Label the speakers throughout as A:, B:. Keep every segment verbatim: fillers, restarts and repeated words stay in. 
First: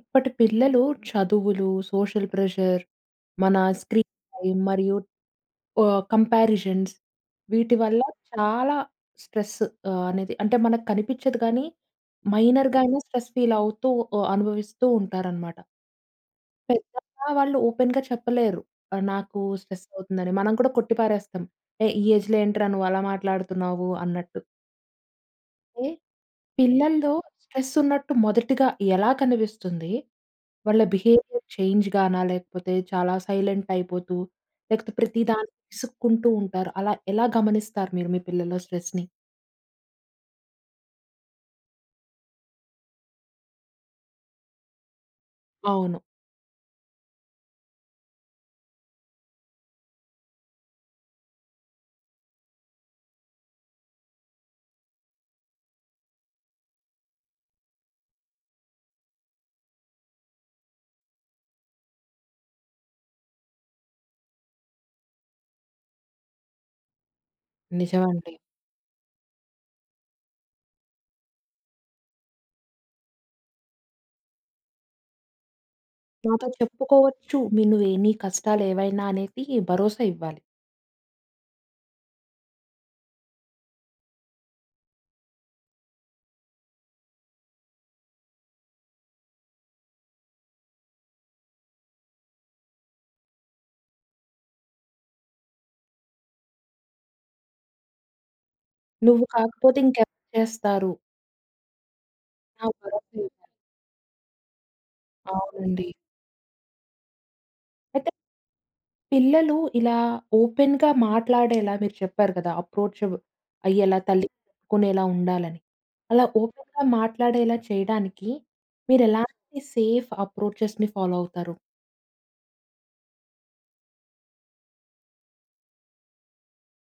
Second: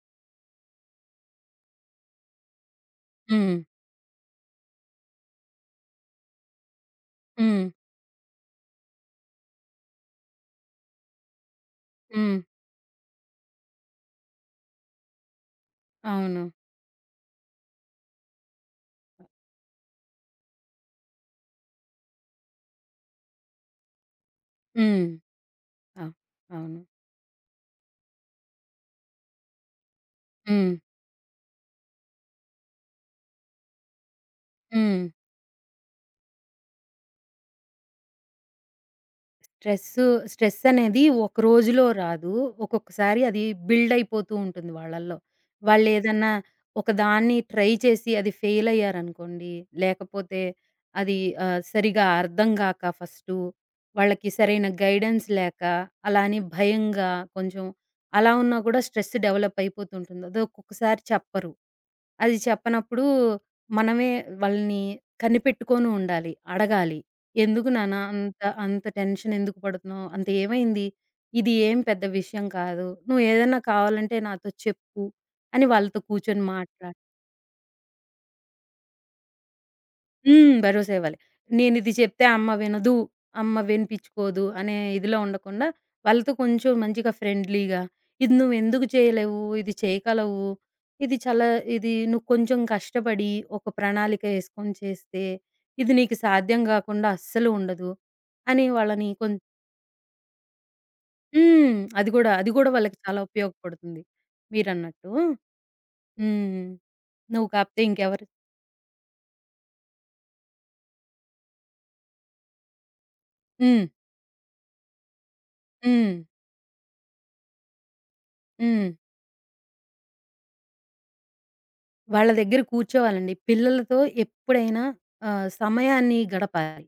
A: ఇప్పటి పిల్లలు చదువులు, సోషల్ ప్రెషర్, మన
B: హ్మ్.
A: స్క్రీన్ టైమ్ మరియు ఆహ్, కంపారిజన్స్
B: హ్మ్.
A: వీటి వల్ల చాలా స్ట్రెస్ ఆహ్, అనేది అంటే మనకు కనిపించదు కానీ,
B: హ్మ్.
A: మైనర్‌గా అయినా స్ట్రెస్ ఫీల్ అవుతూ ఆహ్, అనుభవిస్తూ ఉంటారనమాట.
B: అవును.
A: పెద్దగా వాళ్ళు ఓపెన్‌గా చెప్పలేరు. ఆహ్, నాకు స్ట్రెస్ అవుతుందని. మనం కూడా కొట్టిపారేస్తాం. "ఏయ్! ఈ ఏజ్‌లో ఏంట్రా నువ్వు అలా మాట్లాడుతున్నావు" అన్నట్టు.
B: హ్మ్. అవ్ అవును.
A: పిల్లల్లో స్ట్రెస్ ఉన్నట్టు మొదటిగా ఎలా కనిపిస్తుంది?
B: హ్మ్.
A: వాళ్ళ బిహేవియర్ చేంజ్ గానా? లేకపోతే చాలా సైలెంట్ అయిపోతూ, లేకపోతే
B: హ్మ్.
A: ప్రతి దానికి విసుక్కుంటూ ఉంటారు. అలా ఎలా గమనిస్తారు మీరు మీ పిల్లల స్ట్రెస్‌ని?
B: స్ట్రెస్సు స్ట్రెస్సనేది ఒక రోజులో రాదు. ఒక్కొక్కసారి అది బిల్డయిపోతూ ఉంటుంది వాళ్ళల్లో.
A: అవును.
B: వాళ్ళేదన్నా ఒక దాన్ని ట్రై చేసి అది ఫెయిలయ్యారనుకోండి, లేకపోతే అది ఆహ్, సరిగా అర్థం గాక ఫస్టు, వాళ్ళకి సరైన గైడెన్స్ లేక, అలా అని భయంగా కొంచెం అలా ఉన్నా కూడా స్ట్రెస్ డెవలప్పయిపోతుంటుంది. అది ఒక్కొక్కసారి చెప్పరు. అది చెప్పనప్పుడు మనమే వాళ్ళని కనిపెట్టుకొని ఉండాలి. అడగాలి. ఎందుకు నాన్న
A: నిజమండి.
B: అంత, అంత టెన్షన్ ఎందుకు పడుతున్నావు? అంత ఏమైంది? ఇది ఏం పెద్ద విషయం కాదు. నువ్వు ఏదైనా కావాలంటే నాతో చెప్పు అని వాళ్ళతో కూర్చొని
A: నాతో
B: మాట్లాడి
A: చెప్పుకోవచ్చు. మీ నువ్వే నీ కష్టాలేవైనా అనేది భరోసా ఇవ్వాలి.
B: హ్మ్. భరోసా ఇవ్వాలి. నేనిది చెప్తే అమ్మ వినదు, అమ్మ వినిపించుకోదు అనే ఇదిలో ఉండకుండా, వాళ్ళతో కొంచెం మంచిగా ఫ్రెండ్లీగా, ఇది నువ్వెందుకు చేయలేవు? ఇది చేయగలవు. ఇది చాలా ఇది నువ్వు కొంచెం కష్టపడి ఒక ప్రణాళిక ఏసుకొని చేస్తే, ఇది నీకు సాధ్యం కాకుండా అస్సలు ఉండదు అని వాళ్ళని
A: నువ్వు
B: కొం
A: కాకపోతే ఇంకెవరు చేస్తారు?
B: హ్మ్. అది గూడా, అది
A: ఆ
B: గూడా వాళ్ళకి
A: భరోసా
B: చాలా
A: ఇవ్వాలి.
B: ఉపయోగపడుతుంది. మీరన్నట్టు.
A: అవునండి.
B: హ్మ్. నువ్వు కాకపోతే
A: అయితే
B: ఇంకెవరు
A: పిల్లలు ఇలా ఓపెన్‌గా మాట్లాడేలా మీరు చెప్పారు కదా! అప్రోచబ్
B: హ్మ్.
A: అయ్యేలా తల్లికి చెప్పుకునేలా ఉండాలని.
B: హ్మ్.
A: అలా ఓపెన్‌గా మాట్లాడేలా చేయడానికి
B: హ్మ్.
A: మీరెలాంటి సేఫ్ అప్రోచెస్‌ని ఫాలో అవుతారు?
B: వాళ్ళ దగ్గర కూర్చోవాలండి. పిల్లలతో ఎప్పుడైనా ఆహ్, సమయాన్ని గడపాలి.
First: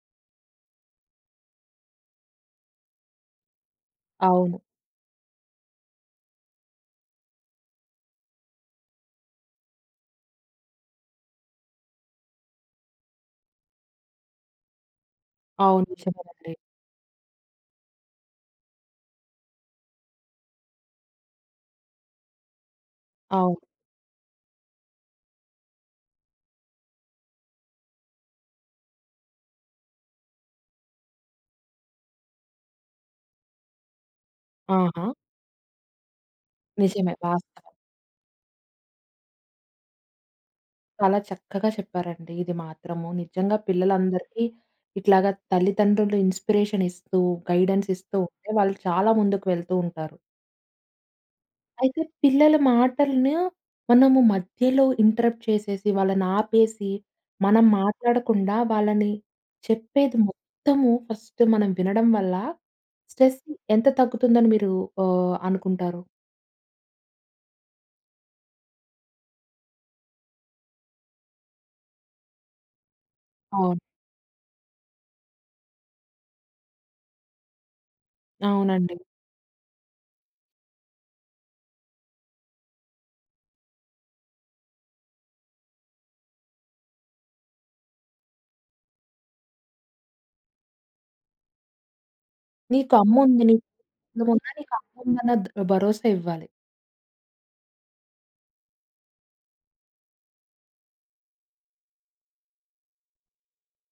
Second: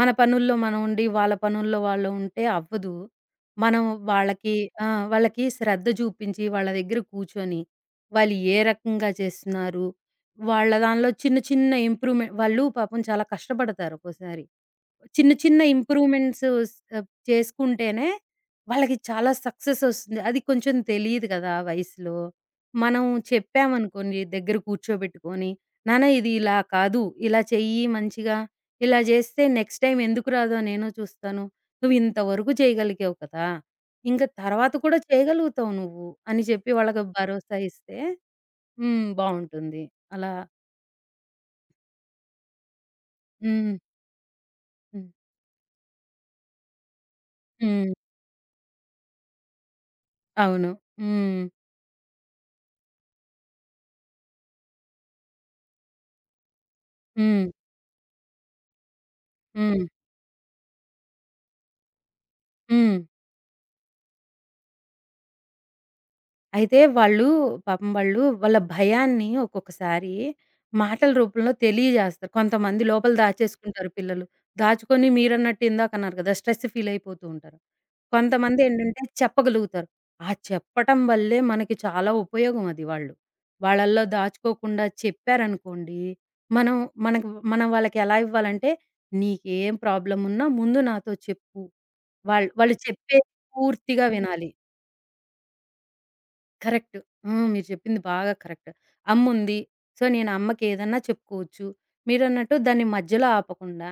B: మన పనుల్లో మనం ఉండి, వాళ్ళ పనుల్లో వాళ్ళు ఉంటే అవ్వదు. మనం వాళ్ళకి
A: అవును.
B: ఆ! వాళ్ళకి శ్రద్ధ చూపించి, వాళ్ళ దగ్గర కూర్చొని, వాళ్ళు ఏ రకంగా చేస్తున్నారు, వాళ్ళ దానిలో చిన్న చిన్న ఇంప్రూవ్‌మెంట్ వాళ్ళు పాపం చాలా కష్టపడతారు ఒక్కోసారి. చిన్న చిన్న
A: అవును.
B: ఇంప్రూవ్‌మెంట్స్
A: నిజమేనండి.
B: స్ ఆహ్, చేసుకుంటేనే వాళ్ళకి చాలా సక్సెస్ ఒస్తుంది. అది కొంచెం తెలీదు గదా! ఆ వయసులో. మనం
A: అవును.
B: చెప్పామనుకోండి దగ్గర కూర్చోబెట్టుకొని, నాన్న ఇది ఇలా కాదు, ఇలా చెయ్యి మంచిగా, ఇలా జేస్తే నెక్స్ట్ టైమ్ ఎందుకు రాదో నేను చూస్తాను. నువ్వు ఇంతవరకు చేయగలిగావు కదా! ఇంక తర్వాత కూడా
A: ఆహా!
B: చేయగలుగుతావు నువ్వు అని చెప్పి వాళ్ళకి
A: నిజమే.
B: భరోసా
A: వాస్తవం.
B: ఇస్తే హ్మ్. బావుంటుంది. అలా
A: చాలా చక్కగా చెప్పారండి. ఇది మాత్రము నిజంగా
B: హ్మ్.
A: పిల్లలందరికీ
B: హ్మ్.
A: ఇట్లాగా తల్లిదండ్రులు ఇన్‌స్పిరేషన్ ఇస్తూ, గైడెన్స్
B: హ్మ్.
A: ఇస్తూ ఉంటే వాళ్ళు చాలా ముందుకు వెళ్తూ ఉంటారు.
B: అవును. హ్మ్.
A: అయితే పిల్లల మాటలను మనము మధ్యలో ఇంటరప్ట్ చేసేసి, వాళ్ళని ఆపేసి,
B: హ్మ్.
A: మనం మాట్లాడకుండా వాళ్ళని
B: హ్మ్.
A: చెప్పేది మొత్తము ఫస్ట్ మనం వినడం వల్ల
B: హ్మ్.
A: స్ట్రెస్ ఎంత తగ్గుతుందని మీరు ఆహ్, అనుకుంటారు?
B: అయితే వాళ్ళు పాపం వాళ్ళు వాళ్ళ భయాన్ని ఒక్కొక్కసారి మాటల రూపంలో తెలియజేస్తారు. కొంతమంది లోపల
A: అవును.
B: దాచేసుకుంటారు పిల్లలు. దాచుకొని మీరన్నట్టు ఇందాకన్నారు కదా! స్ట్రెస్ ఫీల్ అయిపోతూ ఉంటారు.
A: అవునండి.
B: కొంతమందేంటంటే చెప్పగలుగుతారు. ఆ చెప్పటం వల్లే మనకి చాలా ఉపయోగం అది వాళ్ళు. వాళ్ళల్లో దాచుకోకుండా చెప్పారనుకోండి, మనం మనకు మనం వాళ్ళకి ఎలా ఇవ్వాలంటే, "నీకేం ప్రాబ్లమ్ ఉన్నా ముందు నాతో చెప్పు." వాళ్ళు వాళ్ళు
A: నీకు
B: చెప్పేది
A: అమ్ముంది. నీ
B: పూర్తిగా వినాలి.
A: ప్రాబ్లమున్నా నీకు అమ్ముందన్న ద భరోసా ఇవ్వాలి.
B: కరెక్ట్. హ్మ్. మీరు చెప్పింది బాగా కరెక్ట్. అమ్ముంది. సో, నేను అమ్మకి ఏదన్నా చెప్పుకోవచ్చు. మీరన్నట్టు దాన్ని మధ్యలో ఆపకుండా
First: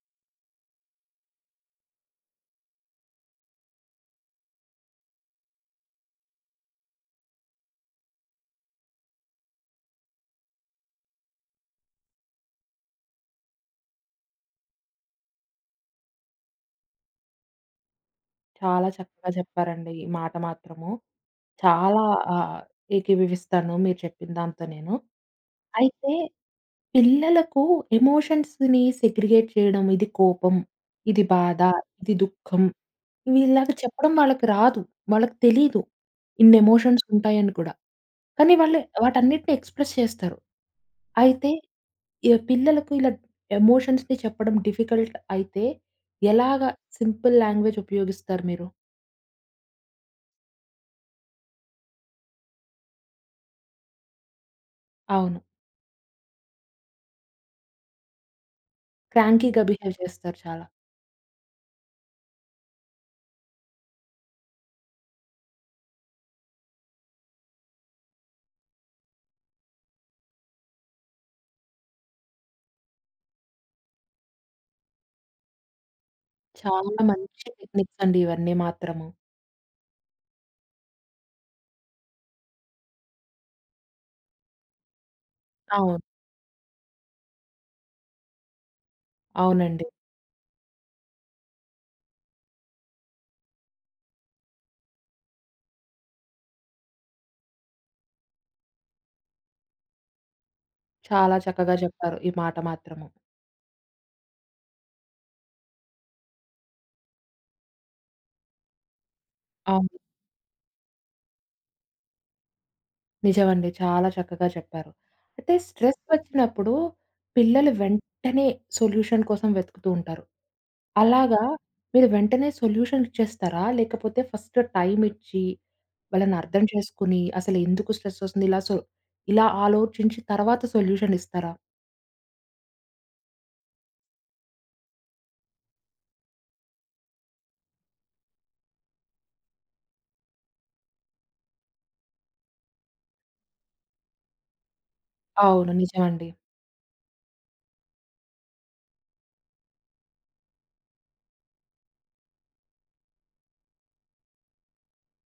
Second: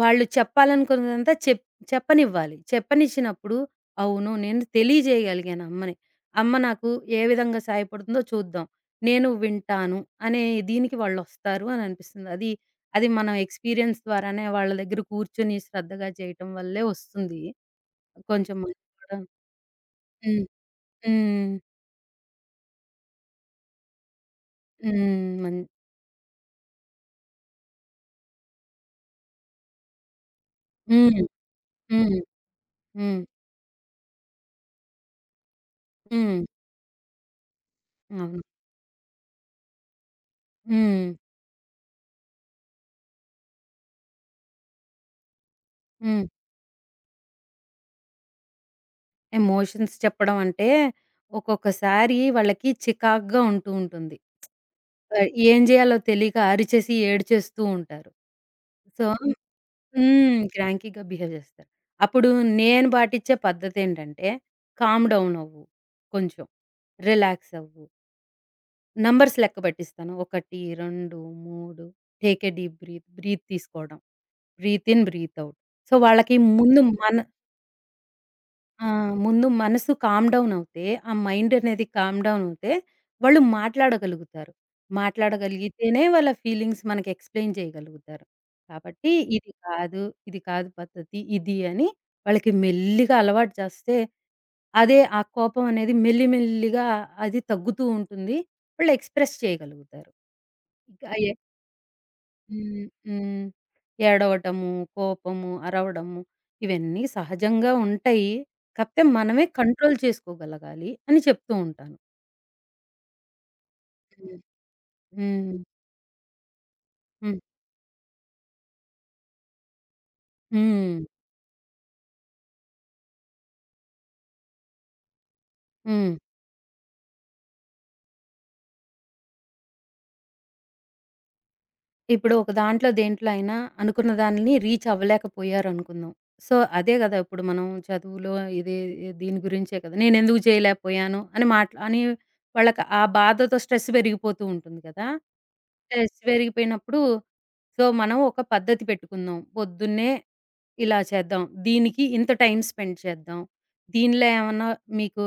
B: వాళ్ళు చెప్పాలనుకున్నదంతా చెప్ చెప్పనివ్వాలి. చెప్పనిచ్చినప్పుడు అవును. నేను తెలియజేయగలిగాను అమ్మని. అమ్మ నాకు ఏ విధంగా సాయపడుతుందో చూద్దాం. నేను వింటాను అనే దీనికి వాళ్ళొస్తారు అని అనిపిస్తుంది. అది, అది మనం ఎక్స్‌పీరియన్స్ ద్వారానే వాళ్ళ దగ్గర కూర్చొని శ్రద్ధగా చేయటం వల్లే వస్తుంది. కొంచెం మనకి
A: చాలా
B: కూడా
A: చక్కగా చెప్పారండి ఈ మాట
B: హ్మ్.
A: మాత్రము.
B: హ్మ్.
A: చాలా ఆహ్, ఏకీభవిస్తాను మీరు చెప్పిన దాంతో నేను.
B: హ్మ్. మన్
A: అయితే పిల్లలకు ఎమోషన్స్‌ని సెగ్రిగేట్ చేయడం. ఇది కోపం, ఇది
B: హ్మ్.
A: బాధ, ఇది
B: హ్మ్.
A: దుఃఖం.
B: హ్మ్.
A: ఇవి ఇలాగ చెప్పడం వాళ్ళకి రాదు. వాళ్ళకి తెలీదు.
B: హ్మ్.
A: ఇన్ని ఎమోషన్స్ ఉంటాయని కూడా.
B: అవును.
A: కానీ వాళ్ళు వాటన్నిటిని ఎక్స్‌ప్రెస్ చేస్తారు.
B: హ్మ్.
A: అయితే ఈ పిల్లలకు ఇలా ఎమోషన్స్‌ని చెప్పడం డిఫికల్ట్ అయితే
B: హ్మ్.
A: ఎలాగా సింపుల్ లాంగ్వేజ్ ఉపయోగిస్తారు మీరు?
B: ఎమోషన్స్ చెప్పడం అంటే, ఒక్కొక్కసారి వాళ్ళకి చికాకుగా ఉంటూ ఉంటుంది. ఆహ్,
A: అవును.
B: ఏం జేయాలో తెలియక అరిచేసి, ఏడ్చేస్తూ ఉంటారు. సో
A: క్రాంకీగా బిహేవ్ చేస్తారు
B: హ్మ్.
A: చాలా.
B: క్రాంకీగా బిహేవ్ జేస్తారు. అప్పుడు నేను పాటించే పద్ధతేంటంటే, కామ్ డౌన్ అవ్వు. కొంచెం రిలాక్స్ అవ్వు. నంబర్స్ లెక్క బెట్టిస్తాను. ఒకటి, రెండు, మూడు take a deep breath. Breath తీసుకోవడం. Breath in, breath out. So, వాళ్ళకి ముందు
A: చాలా
B: మన
A: మంచి టెక్నిక్స్ అండి ఇవన్నీ
B: ఆ!
A: మాత్రము.
B: ముందు మనసు కామ్ డౌన్ అవుతే, ఆ మైండ్ అనేది కామ్ డౌన్ అవుతే, వాళ్ళు మాట్లాడగలుగుతారు.
A: అవును.
B: మాట్లాడగలిగితేనే వాళ్ళ ఫీలింగ్స్ మనకి ఎక్స్‌ప్లెయిన్ చేయగలుగుతారు. కాబట్టి ఇది
A: అవునండి.
B: కాదు, ఇది కాదు పద్ధతి, ఇది అని వాళ్ళకి మెల్లిగా అలవాటు చేస్తే, అదే ఆ కోపం అనేది మెల్లి మెల్లిగా అది తగ్గుతూ ఉంటుంది. వాళ్ళు ఎక్స్‌ప్రెస్ చేయగలుగుతారు. ఇక
A: చాలా చక్కగా చెప్పారు ఈ మాట
B: హ్మ్.
A: మాత్రము.
B: హ్మ్. ఏడవటము, కోపము, అరవడము ఇవన్నీ సహజంగా ఉంటాయి. కాకపోతే మనమే
A: అవును.
B: కంట్రోల్ చేసుకోగలగాలి అని చెప్తూ ఉంటాను.
A: నిజమండి. చాలా
B: హ్మ్.
A: చక్కగా చెప్పారు. అయితే
B: హ్మ్.
A: స్ట్రెస్ వచ్చినప్పుడు
B: హ్మ్.
A: పిల్లలు వెంటనే సొల్యూషన్ కోసం వెతుకుతూ ఉంటారు.
B: హ్మ్.
A: అలాగా మీరు వెంటనే సొల్యూషన్ ఇచ్చేస్తారా? లేకపోతే ఫస్ట్ టైమ్ ఇచ్చి
B: హ్మ్.
A: వాళ్ళని అర్థం చేసుకొని అసలు ఎందుకు స్ట్రెస్ వస్తుంది? ఇలా సో ఇలా ఆలోచించి తర్వాత సొల్యూషన్ ఇస్తారా?
B: ఇప్పుడు ఒక దాంట్లో దేంట్లో అయినా అనుకున్న దానిని రీచ్ అవ్వలేకపోయారనుకుందాం. సో, అదే గదా! ఇప్పుడు మనం చదువులో ఇదే దీని గురించే కదా! నేనెందుకు చేయలేకపోయాను అని మాట్లా అని వాళ్ళకి ఆ బాధతో స్ట్రెస్ పెరిగిపోతూ ఉంటుంది గదా!
A: అవును.
B: స్ట్రెస్
A: నిజమండి.
B: పెరిగిపోయినప్పుడు సో, మనం ఒక పద్ధతి పెట్టుకుందాం. పొద్దున్నే ఇలా చేద్దాం. దీనికి ఇంత టైం స్పెండ్ చేద్దాం. దీనిలో ఏమన్నా మీకు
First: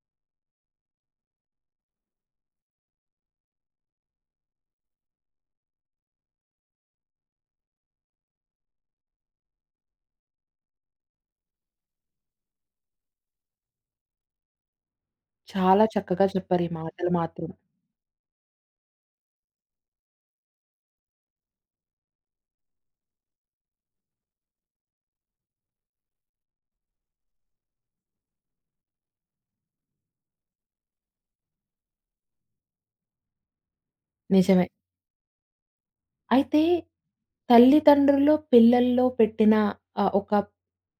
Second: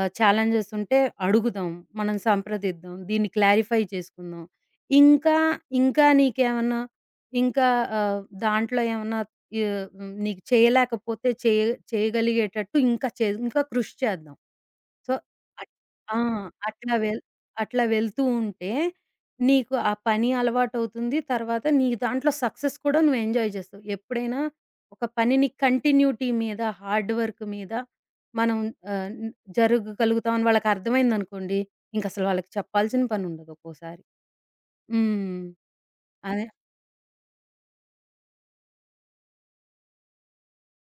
B: ఆహ్, ఛాలెంజెస్ ఉంటే అడుగుదాం. మనం సంప్రదిద్దాం. దీన్ని క్లారిఫై చేసుకుందాం. ఇంకా, ఇంకా నీకేమన్నా ఇంకా ఆహ్, దాంట్లో ఏమన్నా యు హ్మ్, నీకు చేయలేకపోతే చేయ చేయగలిగేటట్టు ఇంకా చే ఇంకా కృషి చేద్దాం. సో, అట్
A: చాలా
B: ఆ!
A: చక్కగా చెప్పారు ఈ
B: అట్లా
A: మాటలు
B: వెల్
A: మాత్రం.
B: అట్లా వెళ్తూ ఉంటే నీకు ఆ పని అలవాటవుతుంది. తర్వాత నీ దాంట్లో సక్సెస్ కూడా నువ్వు ఎంజాయ్ చేస్తావు. ఎప్పుడైనా ఒక పనిని కంటిన్యూటీ మీద, హార్డ్ వర్క్ మీద మనం ఆహ్, న్ జరగగలుగుతాం అని వాళ్ళకర్థమైందనుకోండి, ఇంకసలు వాళ్ళకి చెప్పాల్సిన పనుండదు ఒక్కోసారి.
A: నిజమే.
B: హ్మ్. అదే
A: అయితే తల్లిదండ్రుల్లో, పిల్లల్లో పెట్టిన ఆహ్, ఒక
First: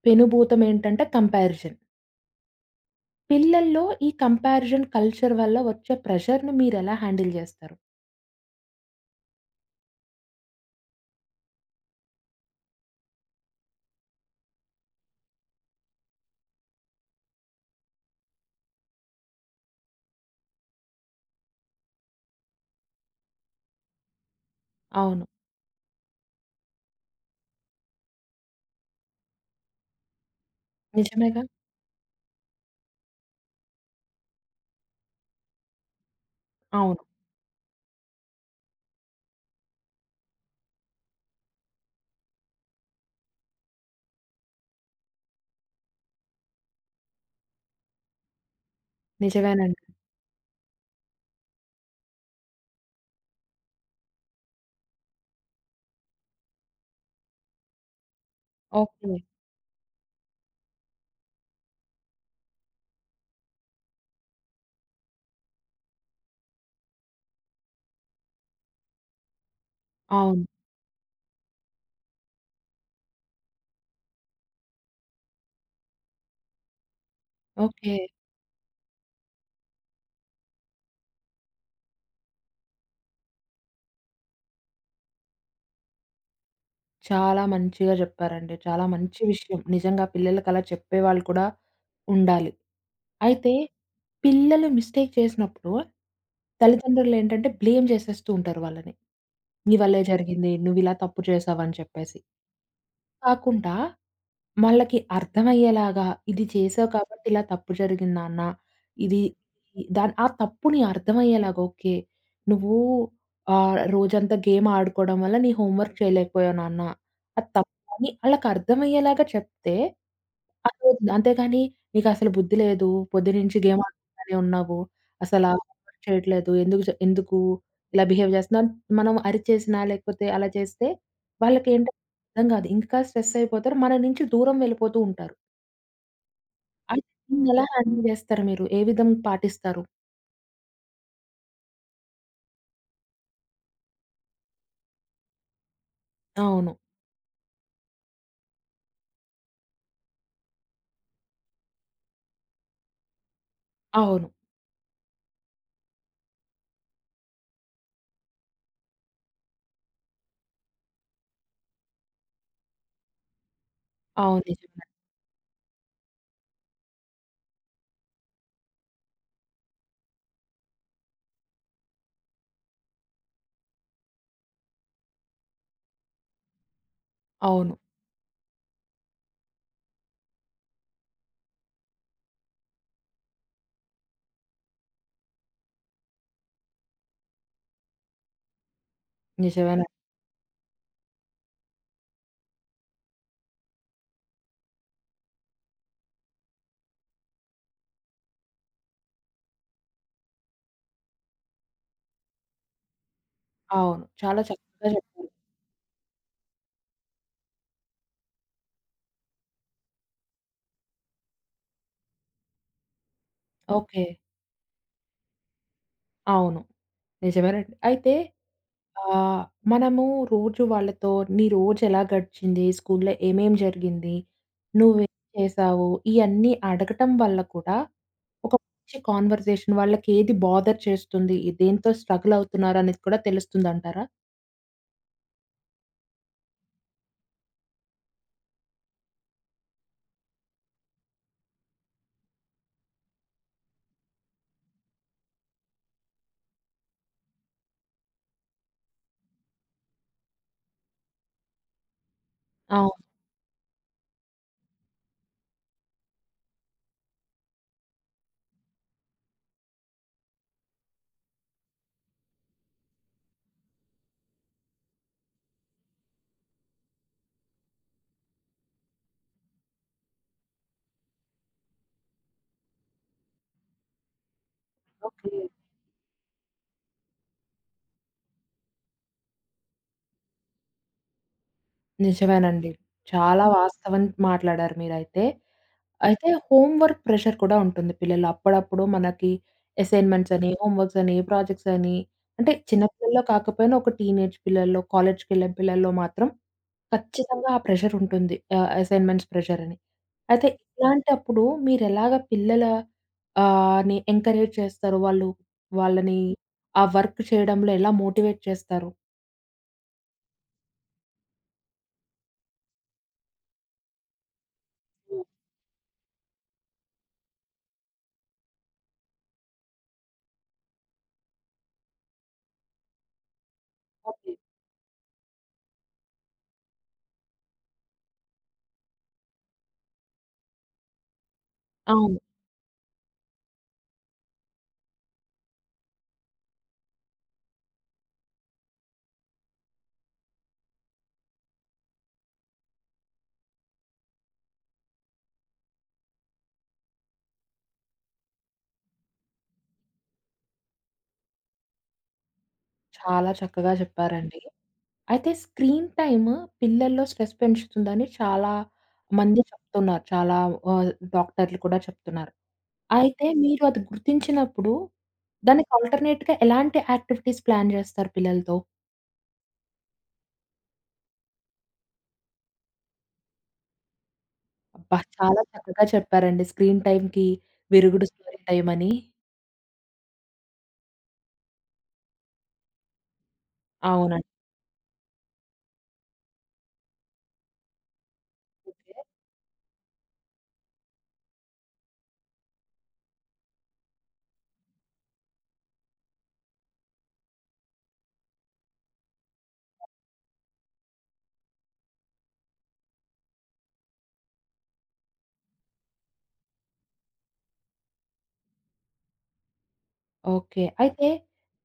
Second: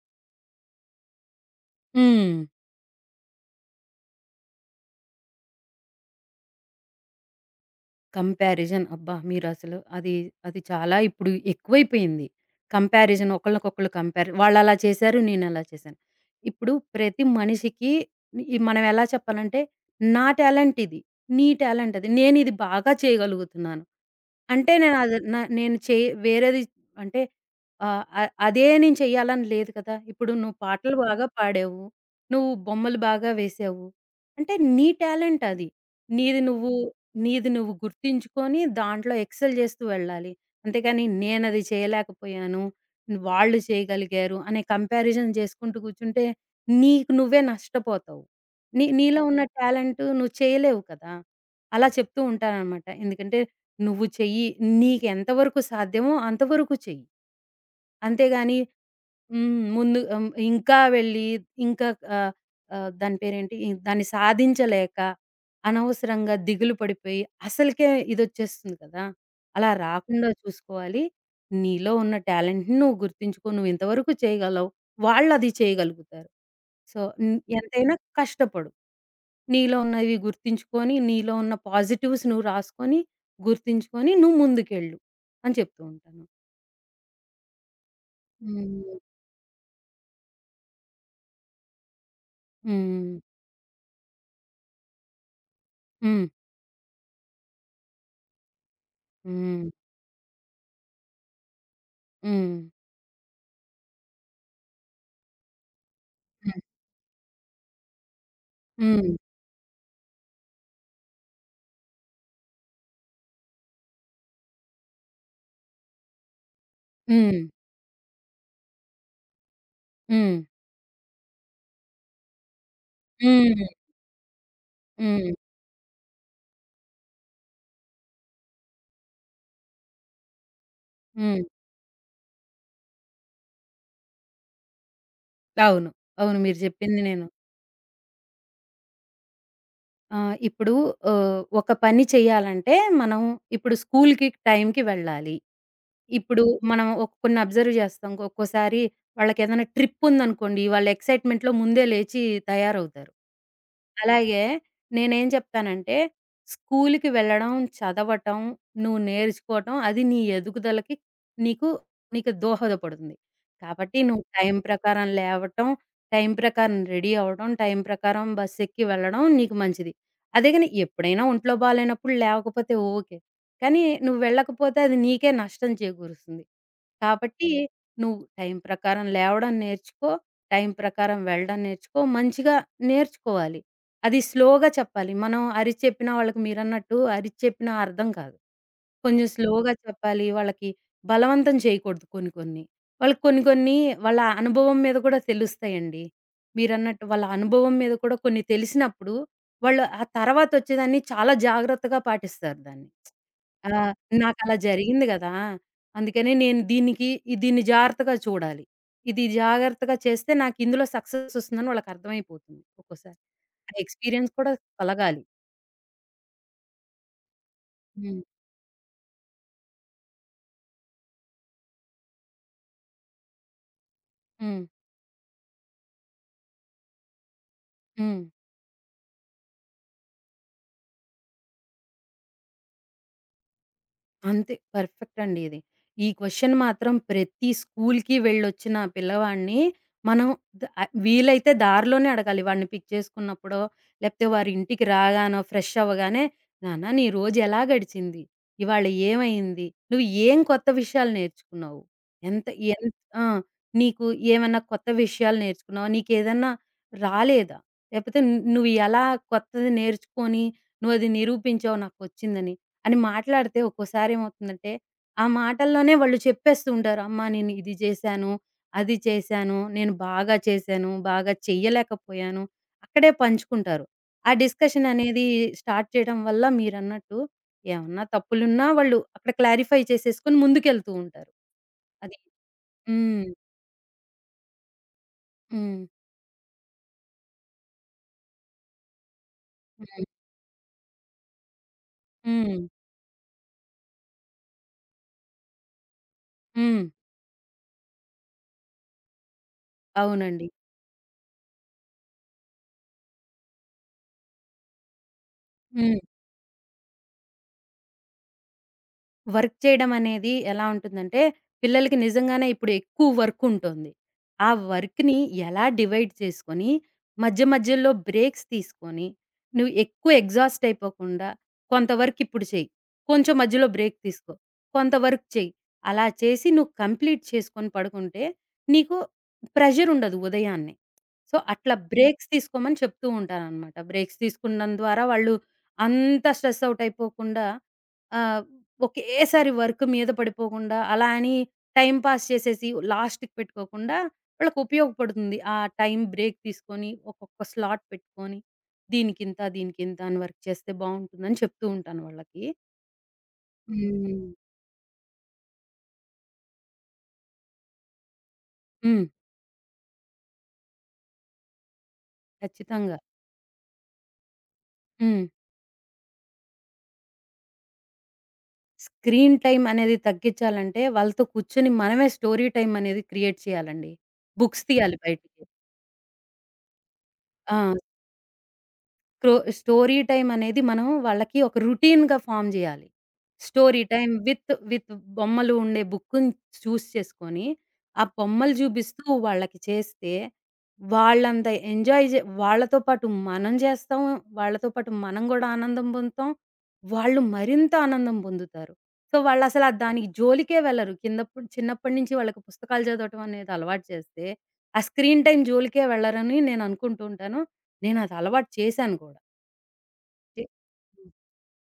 A: పెనుభూతం ఏంటంటే కంపారిజన్.
B: హ్మ్.
A: పిల్లల్లో ఈ కంపారిజన్ కల్చర్ వల్ల వచ్చే ప్రెషర్‌ని మీరెలా హ్యాండిల్ జేస్తారు?
B: కంపారిజన్ అబ్బా! మీరసలు అది, అది చాలా ఇప్పుడు ఎక్కువైపోయింది. కంపారిజన్ ఒకళ్ళకొకళ్ళు కంపేర్ వాళ్ళలా చేశారు, నేనలా చేశాను. ఇప్పుడు ప్రతి మనిషికి ఈ మనం ఎలా చెప్పాలంటే, నా టాలెంట్ ఇది. నీ టాలెంట్ అది. నేనిది బాగా చేయగలుగుతున్నాను. అంటే నేను అది
A: అవును.
B: న నేను చే వేరేది అంటే ఆహ్, అ అదే నేను చెయ్యాలని లేదు కదా! ఇప్పుడు నువ్వు పాటలు బాగా
A: నిజమేగా?
B: పాడావు. నువ్వు బొమ్మలు బాగా వేశావు. అంటే నీ టాలెంట్ అది. నీది నువ్వు
A: అవును.
B: నీది నువ్వు గుర్తించుకొని దాంట్లో ఎక్సెల్ చేస్తూ వెళ్ళాలి. అంతేగాని నేనది చేయలేకపోయాను, వాళ్ళు చేయగలిగారు అనే కంపారిజన్ చేసుకుంటూ కూర్చుంటే నీకు నువ్వే నష్టపోతావు. నీ నీలో ఉన్న
A: నిజమేనండి.
B: టాలెంట్ నువ్వు చేయలేవు కదా! అలా చెప్తూ ఉంటాననమాట. ఎందుకంటే నువ్వు చెయ్యి, నీకెంత వరకు సాధ్యమో అంతవరకు చెయ్యి. అంతేగాని
A: ఓకే.
B: హ్మ్. ముందు హ్మ్. ఇంకా వెళ్ళి ఇంకా ఆహ్, ఆహ్, దాని పేరేంటి ఈ- దాన్ని సాధించలేక అనవసరంగా దిగులు పడిపోయి అసలుకే ఇదొచ్చేస్తుంది కదా! అలా రాకుండా
A: అవును.
B: చూసుకోవాలి. నీలో ఉన్న టాలెంట్‌ని నువ్వు గుర్తించుకో. నువ్వు ఇంతవరకు చేయగలవు. వాళ్ళది చేయగలుగుతారు. సో, హ్మ్. ఎంతైనా
A: ఓకే.
B: కష్టపడు. నీలో ఉన్నవి గుర్తించుకొని, నీలో ఉన్న పాజిటివ్స్ నువ్వు రాసుకొని, గుర్తించుకొని నువ్వు ముందుకెళ్ళు అని చెప్తూ ఉంటాను.
A: చాలా మంచిగా జెప్పారండి. చాలా
B: హ్మ్.
A: మంచి విషయం. నిజంగా పిల్లలకి అలా చెప్పేవాళ్ళు కూడా ఉండాలి.
B: హ్మ్.
A: అయితే పిల్లలు మిస్టేక్ చేసినప్పుడు
B: హ్మ్.
A: తల్లిదండ్రులేంటంటే బ్లేమ్ జేసేస్తూ ఉంటారు వాళ్ళని.
B: హ్మ్.
A: "నీ వల్లే జరిగింది. నువ్విలా తప్పు చేశావు" అని చెప్పేసి.
B: హ్మ్.
A: కాకుండా వాళ్ళకి అర్థమయ్యేలాగా ఇది
B: హ్మ్.
A: చేసావు కాబట్టి ఇలా తప్పు జరిగింది నాన్న.
B: హ్మ్.
A: ఇది ఈ- దాని ఆ తప్పుని అర్థమయ్యేలాగా ఓకే. నువ్వు ఆహ్, రోజంతా గేమ్ ఆడుకోవడం వల్ల నీ హోంవర్క్ చేయలేకపోయావు నాన్న.
B: హ్మ్.
A: అది తప్పని ఆళ్ళకి అర్థమయ్యేలాగా చెప్తే
B: హ్మ్.
A: అర్థమవుతుంది. అంతేగాని నీకసలు బుద్ధి లేదు. పొద్దున్నుంచి
B: హ్మ్.
A: గేమ్ ఆడుకుంటానే ఉన్నావు.
B: హ్మ్.
A: అసలా హోంవర్క్ చేయట్లేదు. ఎందుకు చే ఎందుకు ఇలా బిహేవ్ చేస్తున్నావు? మనం అరిచేసినా లేకపోతే అలా చేస్తే
B: హ్మ్.
A: వాళ్ళకేంటంటే అర్థం కాదు. ఇంకా స్ట్రెస్ అయిపోతారు. మన నుంచి దూరం వెళ్ళిపోతూ ఉంటారు.
B: అవును. అవును. మీరు చెప్పింది
A: అయితే
B: నేను
A: దీన్నెలా హ్యాండిల్ చేస్తారు మీరు? ఏ విధం పాటిస్తారు?
B: ఆ! ఇప్పుడు ఆహ్, ఒక పని చేయాలంటే మనం ఇప్పుడు స్కూల్‌కి టైంకి వెళ్ళాలి. ఇప్పుడు
A: అవును.
B: మనం ఒ కొన్ని అబ్జర్వ్ చేస్తాం. ఒక్కోసారి వాళ్ళకేదైనా ట్రిప్ ఉందనుకోండి, వాళ్ళు ఎక్సైట్‌మెంట్‌లో ముందే లేచి తయారవుతారు.
A: అవును.
B: అలాగే నేనేం చెప్తానంటే, స్కూల్‌కి వెళ్ళడం, చదవటం, నువ్వు నేర్చుకోవటం అది నీ ఎదుగుదలకి నీకు, నీకు దోహదపడుతుంది. కాబట్టి నువ్వు
A: అవును.
B: టైం
A: నిజమే.
B: ప్రకారం లేవటం, టైం ప్రకారం రెడీ అవ్వడం, టైం ప్రకారం బస్సెక్కి వెళ్ళడం నీకు మంచిది. అదే గాని ఎప్పుడైనా ఒంట్లో బాలేనప్పుడు లేవకపోతే ఓకే. కానీ నువ్వు వెళ్ళకపోతే అది నీకే నష్టం చేకూరుస్తుంది. కాబట్టి
A: అవును.
B: నువ్వు టైం ప్రకారం లేవడం నేర్చుకో. టైం ప్రకారం వెళ్ళడం నేర్చుకో. మంచిగా నేర్చుకోవాలి. అది స్లోగా చెప్పాలి. మనం అరిచి చెప్పినా వాళ్ళకి మీరన్నట్టు అరిచి చెప్పినా అర్థం కాదు. కొంచెం స్లోగా
A: నిజమేనండి.
B: చెప్పాలి. వాళ్ళకి బలవంతం చేయకూడదు కొన్ని కొన్ని. వాళ్ళకి కొన్ని కొన్ని వాళ్ళ అనుభవం మీద కూడా తెలుస్తాయండి. మీరన్నట్టు వాళ్ళ అనుభవం మీద కూడా కొన్ని తెలిసినప్పుడు వాళ్ళు ఆ తర్వాతొచ్చేదాన్ని చాలా జాగ్రత్తగా పాటిస్తారు దాన్ని. ఆ!
A: అవును. చాలా
B: నాకలా
A: చక్కగా
B: జరిగింది
A: చెప్పారు.
B: గదా! అందుకని నేను దీనికి ఇ దీన్ని జాగ్రత్తగా చూడాలి. ఇది జాగ్రత్తగా చేస్తే నాకిందులో సక్సెస్ ఒస్తుందని వాళ్ళకర్థమైపోతుంది ఒక్కోసారి. ఆ
A: ఓకే.
B: ఎక్స్‌పీరియన్స్ కూడా కలగాలి.
A: అవును. నిజమేనండి. అయితే
B: హ్మ్.
A: ఆహ్, మనము రోజు వాళ్ళతో నీ రోజెలా గడిచింది? స్కూల్‌లో ఏమేం జరిగింది?
B: హ్మ్.
A: నువ్వేం చేసావు? ఇయన్నీ అడగటం వల్ల కూడా
B: హ్మ్.
A: ఒక మంచి కాన్వర్సేషన్ వాళ్ళకేది బాదర్ చేస్తుంది? దేనితో స్ట్రగుల్ అవుతున్నారనేది కూడా తెలుస్తుందంటారా?
B: అంతే. పర్ఫెక్ట్ అండి ఇది. ఈ క్వెషన్ మాత్రం ప్రతి స్కూల్‌కి వెళ్ళొచ్చిన పిల్లవాడిని మనం ద ఆహ్, వీలైతే దారిలోనే అడగాలి. వాడిని పిక్ చేసుకున్నప్పుడో, లేపోతే వారి ఇంటికి రాగానో, ఫ్రెష్ అవ్వగానే, "నాన్న నీ రోజు ఎలా గడిచింది? ఇవాళ ఏమైంది? నువ్వు ఏం కొత్త విషయాలు నేర్చుకున్నావు? ఎంత ఎన్
A: అవును.
B: ఆ! నీకు ఏమన్నా కొత్త విషయాలు నేర్చుకున్నావా? నీకేదన్నా రాలేదా? లేపోతే ను నువ్వు ఎలా కొత్తది నేర్చుకొని నువ్వది నిరూపించావు నాకొచ్చిందని?" అని మాట్లాడితే ఒక్కోసారి ఏమవుతుందంటే, ఆ మాటల్లోనే వాళ్ళు చెప్పేస్తూ ఉంటారు. అమ్మా నేను ఇది చేశాను, అది చేశాను, నేను బాగా చేశాను, బాగా చెయ్యలేకపోయాను. అక్కడే పంచుకుంటారు. ఆ డిస్కషన్ అనేది
A: ఓకే.
B: స్టార్ట్ చేయడం వల్ల మీరన్నట్టు ఏమన్నా తప్పులున్నా వాళ్ళు అక్కడ క్లారిఫై చేసేసుకొని ముందుకెళ్తూ ఉంటారు. అది.
A: నిజమేనండి.
B: హ్మ్.
A: చాలా హ్మ్. వాస్తవం మాట్లాడారు మీరైతే.
B: హ్మ్.
A: అయితే హోమ్ వర్క్ ప్రెషర్ కూడా ఉంటుంది పిల్లలు. అప్పుడప్పుడు మనకి
B: హ్మ్.
A: అసైన్‌మెంట్స్ అని, హోమ్ వర్క్స్ అని, ప్రాజెక్ట్స్ అని అంటే
B: హ్మ్.
A: చిన్న పిల్లల్లో కాకపోయినా ఒక టీనేజ్ పిల్లల్లో, కాలేజ్‌కెళ్ళే పిల్లల్లో మాత్రం
B: హ్మ్.
A: ఖచ్చితంగా ఆ ప్రెషర్ ఉంటుంది. ఆహ్, అసైన్‌మెంట్స్ ప్రెషర్ అని.
B: అవునండి.
A: అయితే ఇలాంటప్పుడు మీరెలాగా పిల్లల ఆహ్, ని ఎంకరేజ్ చేస్తారు? వాళ్ళు
B: హ్మ్.
A: వాళ్ళని ఆ వర్క్ చేయడంలో ఎలా మోటివేట్ చేస్తారు?
B: వర్క్ చేయడం అనేది ఎలా ఉంటుందంటే, పిల్లలకి నిజంగానే ఇప్పుడు ఎక్కువ వర్క్ ఉంటుంది. ఆ వర్క్‌ని
A: హ్మ్.
B: ఎలా డివైడ్ చేసుకొని, మధ్య మధ్యలో బ్రేక్స్ తీసుకొని, నువ్వు ఎక్కువ ఎగ్జాస్ట్ అయిపోకుండా, కొంత వర్క్ ఇప్పుడు చెయ్యి, కొంచెం మధ్యలో బ్రేక్
A: ఓకే.
B: తీసుకో, కొంత వర్క్ చెయ్యి. అలా చేసి నువ్వు కంప్లీట్ చేసుకొని పడుకుంటే, నీకు ప్రెషర్ ఉండదు ఉదయాన్నే. సో, అట్లా
A: అవును.
B: బ్రేక్స్ తీసుకోమని చెప్తూ ఉంటాననమాట. బ్రేక్స్ తీసుకున్నం ద్వారా వాళ్ళు అంత స్ట్రెస్ అవుట్ అయిపోకుండా ఆహ్ ఒకేసారి వర్క్ మీద పడిపోకుండా, అలా అని టైమ్ పాస్ చేసేసి లాస్ట్‌కి పెట్టుకోకుండా, వాళ్ళకి ఉపయోగపడుతుంది. ఆ టైమ్ బ్రేక్ తీసుకొని, ఒక్కొక్క స్లాట్ పెట్టుకొని, దీనికింత, దీనికింత అని వర్క్ చేస్తే బావుంటుందని చెప్తూ ఉంటాను వాళ్ళకి.
A: చాలా చక్కగా
B: హ్మ్.
A: చెప్పారండి. అయితే స్క్రీన్ టైమ్ పిల్లల్లో స్ట్రెస్ పెంచుతుందని చాలా
B: హ్మ్.
A: మంది చెప్తున్నారు. చాలా ఆహ్, డాక్టర్లు కూడా చెప్తున్నారు.
B: ఖచ్చితంగా.
A: అయితే మీరు అది గుర్తించినప్పుడు
B: హ్మ్.
A: దానికి ఆల్టర్‌నేట్‌గా ఎలాంటి యాక్టివిటీస్ ప్లాన్ చేస్తారు పిల్లలతో?
B: స్క్రీన్ టైమ్ అనేది తగ్గించాలంటే, వాళ్ళతో కూర్చొని మనమే స్టోరీ టైమ్ అనేది క్రియేట్ చేయాలండి. బుక్స్
A: అబ్బా!
B: తీయాలి బయటికి.
A: చాలా చక్కగా చెప్పారండి. స్క్రీన్ టైమ్‌కి
B: ఆ!
A: విరుగుడు స్టోరీ టైమ్ అని.
B: స్క్రో స్టోరీ టైమ్ అనేది మనం వాళ్ళకి ఒక రొటీన్‌గా ఫార్మ్ జేయాలి. స్టోరీ టైమ్
A: అవునండి.
B: విత్, విత్ బొమ్మలు ఉండే బుక్కుని చూస్ చేసుకొని, ఆ బొమ్మలు జూబిస్తూ వాళ్ళకి చేస్తే, వాళ్ళంత ఎంజాయ్ జే వాళ్ళతో పాటు మనం జేస్తాం. వాళ్ళతో పాటు మనం గూడా ఆనందం పొందుతాం. వాళ్ళు మరింత ఆనందం పొందుతారు. సో, వాళ్ళసల దానికి జోలికే వెళ్ళరు. కిందప్పుడు చిన్నప్పటి నుంచి వాళ్ళకి పుస్తకాలు చదవటం అనేది అలవాటు చేస్తే, ఆ స్క్రీన్ టైమ్ జోలికే వెళ్ళరని నేను అనుకుంటూ ఉంటాను. నేనది అలవాటు చేశాను కూడా. సి
A: ఓకే. అయితే
B: హ్మ్.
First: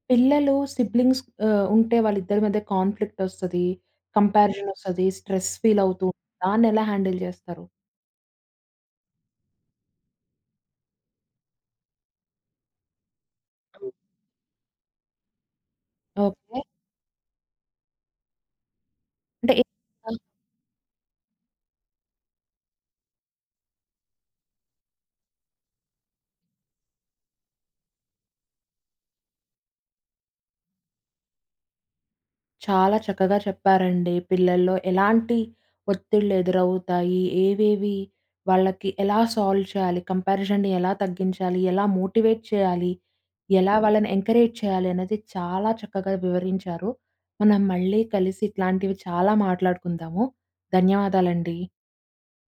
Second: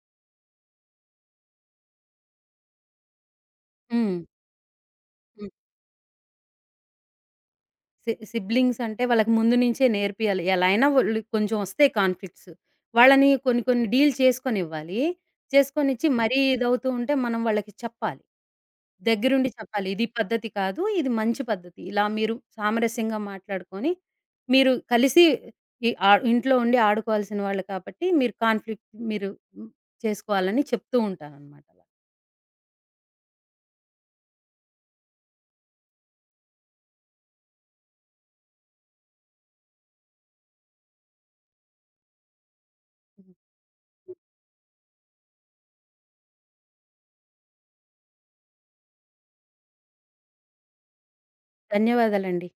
A: పిల్లలు సిబ్లింగ్స్ ఆహ్, ఉంటే వాళ్ళిద్దరి మధ్య కాన్‌ఫ్లిక్టొస్తది. కంపారిజనొస్తది.
B: హ్మ్.
A: స్ట్రెస్ ఫీలవుతూ దాన్నెలా హ్యాండిల్ జేస్తారు?
B: సి సిబ్లింగ్స్ అంటే వాళ్ళకి ముందు నుంచే నేర్పియాలి. ఎలా అయినా వాళ్ళు కొంచెం వస్తాయి కాన్‌ఫ్లిక్ట్స్. వాళ్ళని కొన్ని కొన్ని
A: అవును.
B: డీల్ చేసుకొనివ్వాలి. చేసుకొనిచ్చి మరీ
A: ఓకే.
B: ఇదవుతూ ఉంటే మనం వాళ్ళకి చెప్పాలి. దగ్గరుండి
A: అంటే ఏ
B: చెప్పాలి. ఇది పద్ధతి కాదు. ఇది మంచి పద్ధతి. ఇలా మీరు సామరస్యంగా మాట్లాడుకొని మీరు కలిసి ఈ ఆ ఇంట్లో ఉండి ఆడుకోవాల్సిన వాళ్ళు కాబట్టి మీరు కాన్‌ఫ్లిక్ట్ మీరు హ్మ్. చేసుకోవాలని చెప్తూ ఉంటాననమాట.
A: చాలా చక్కగా చెప్పారండి. పిల్లల్లో ఎలాంటి ఒత్తిళ్ళు ఎదురవుతాయి? ఏవేవి వాళ్ళకి ఎలా సాల్వ్ చేయాలి? కంపారిజన్‌ని ఎలా తగ్గించాలి? ఎలా మోటివేట్ చేయాలి? ఎలా వాళ్ళని ఎంకరేజ్ చేయాలి? అనేది చాలా చక్కగా వివరించారు. మనం మళ్ళీ కలిసి ఇట్లాంటివి చాలా మాట్లాడుకుందాము. ధన్యవాదాలండి.
B: ధన్యవాదాలండి.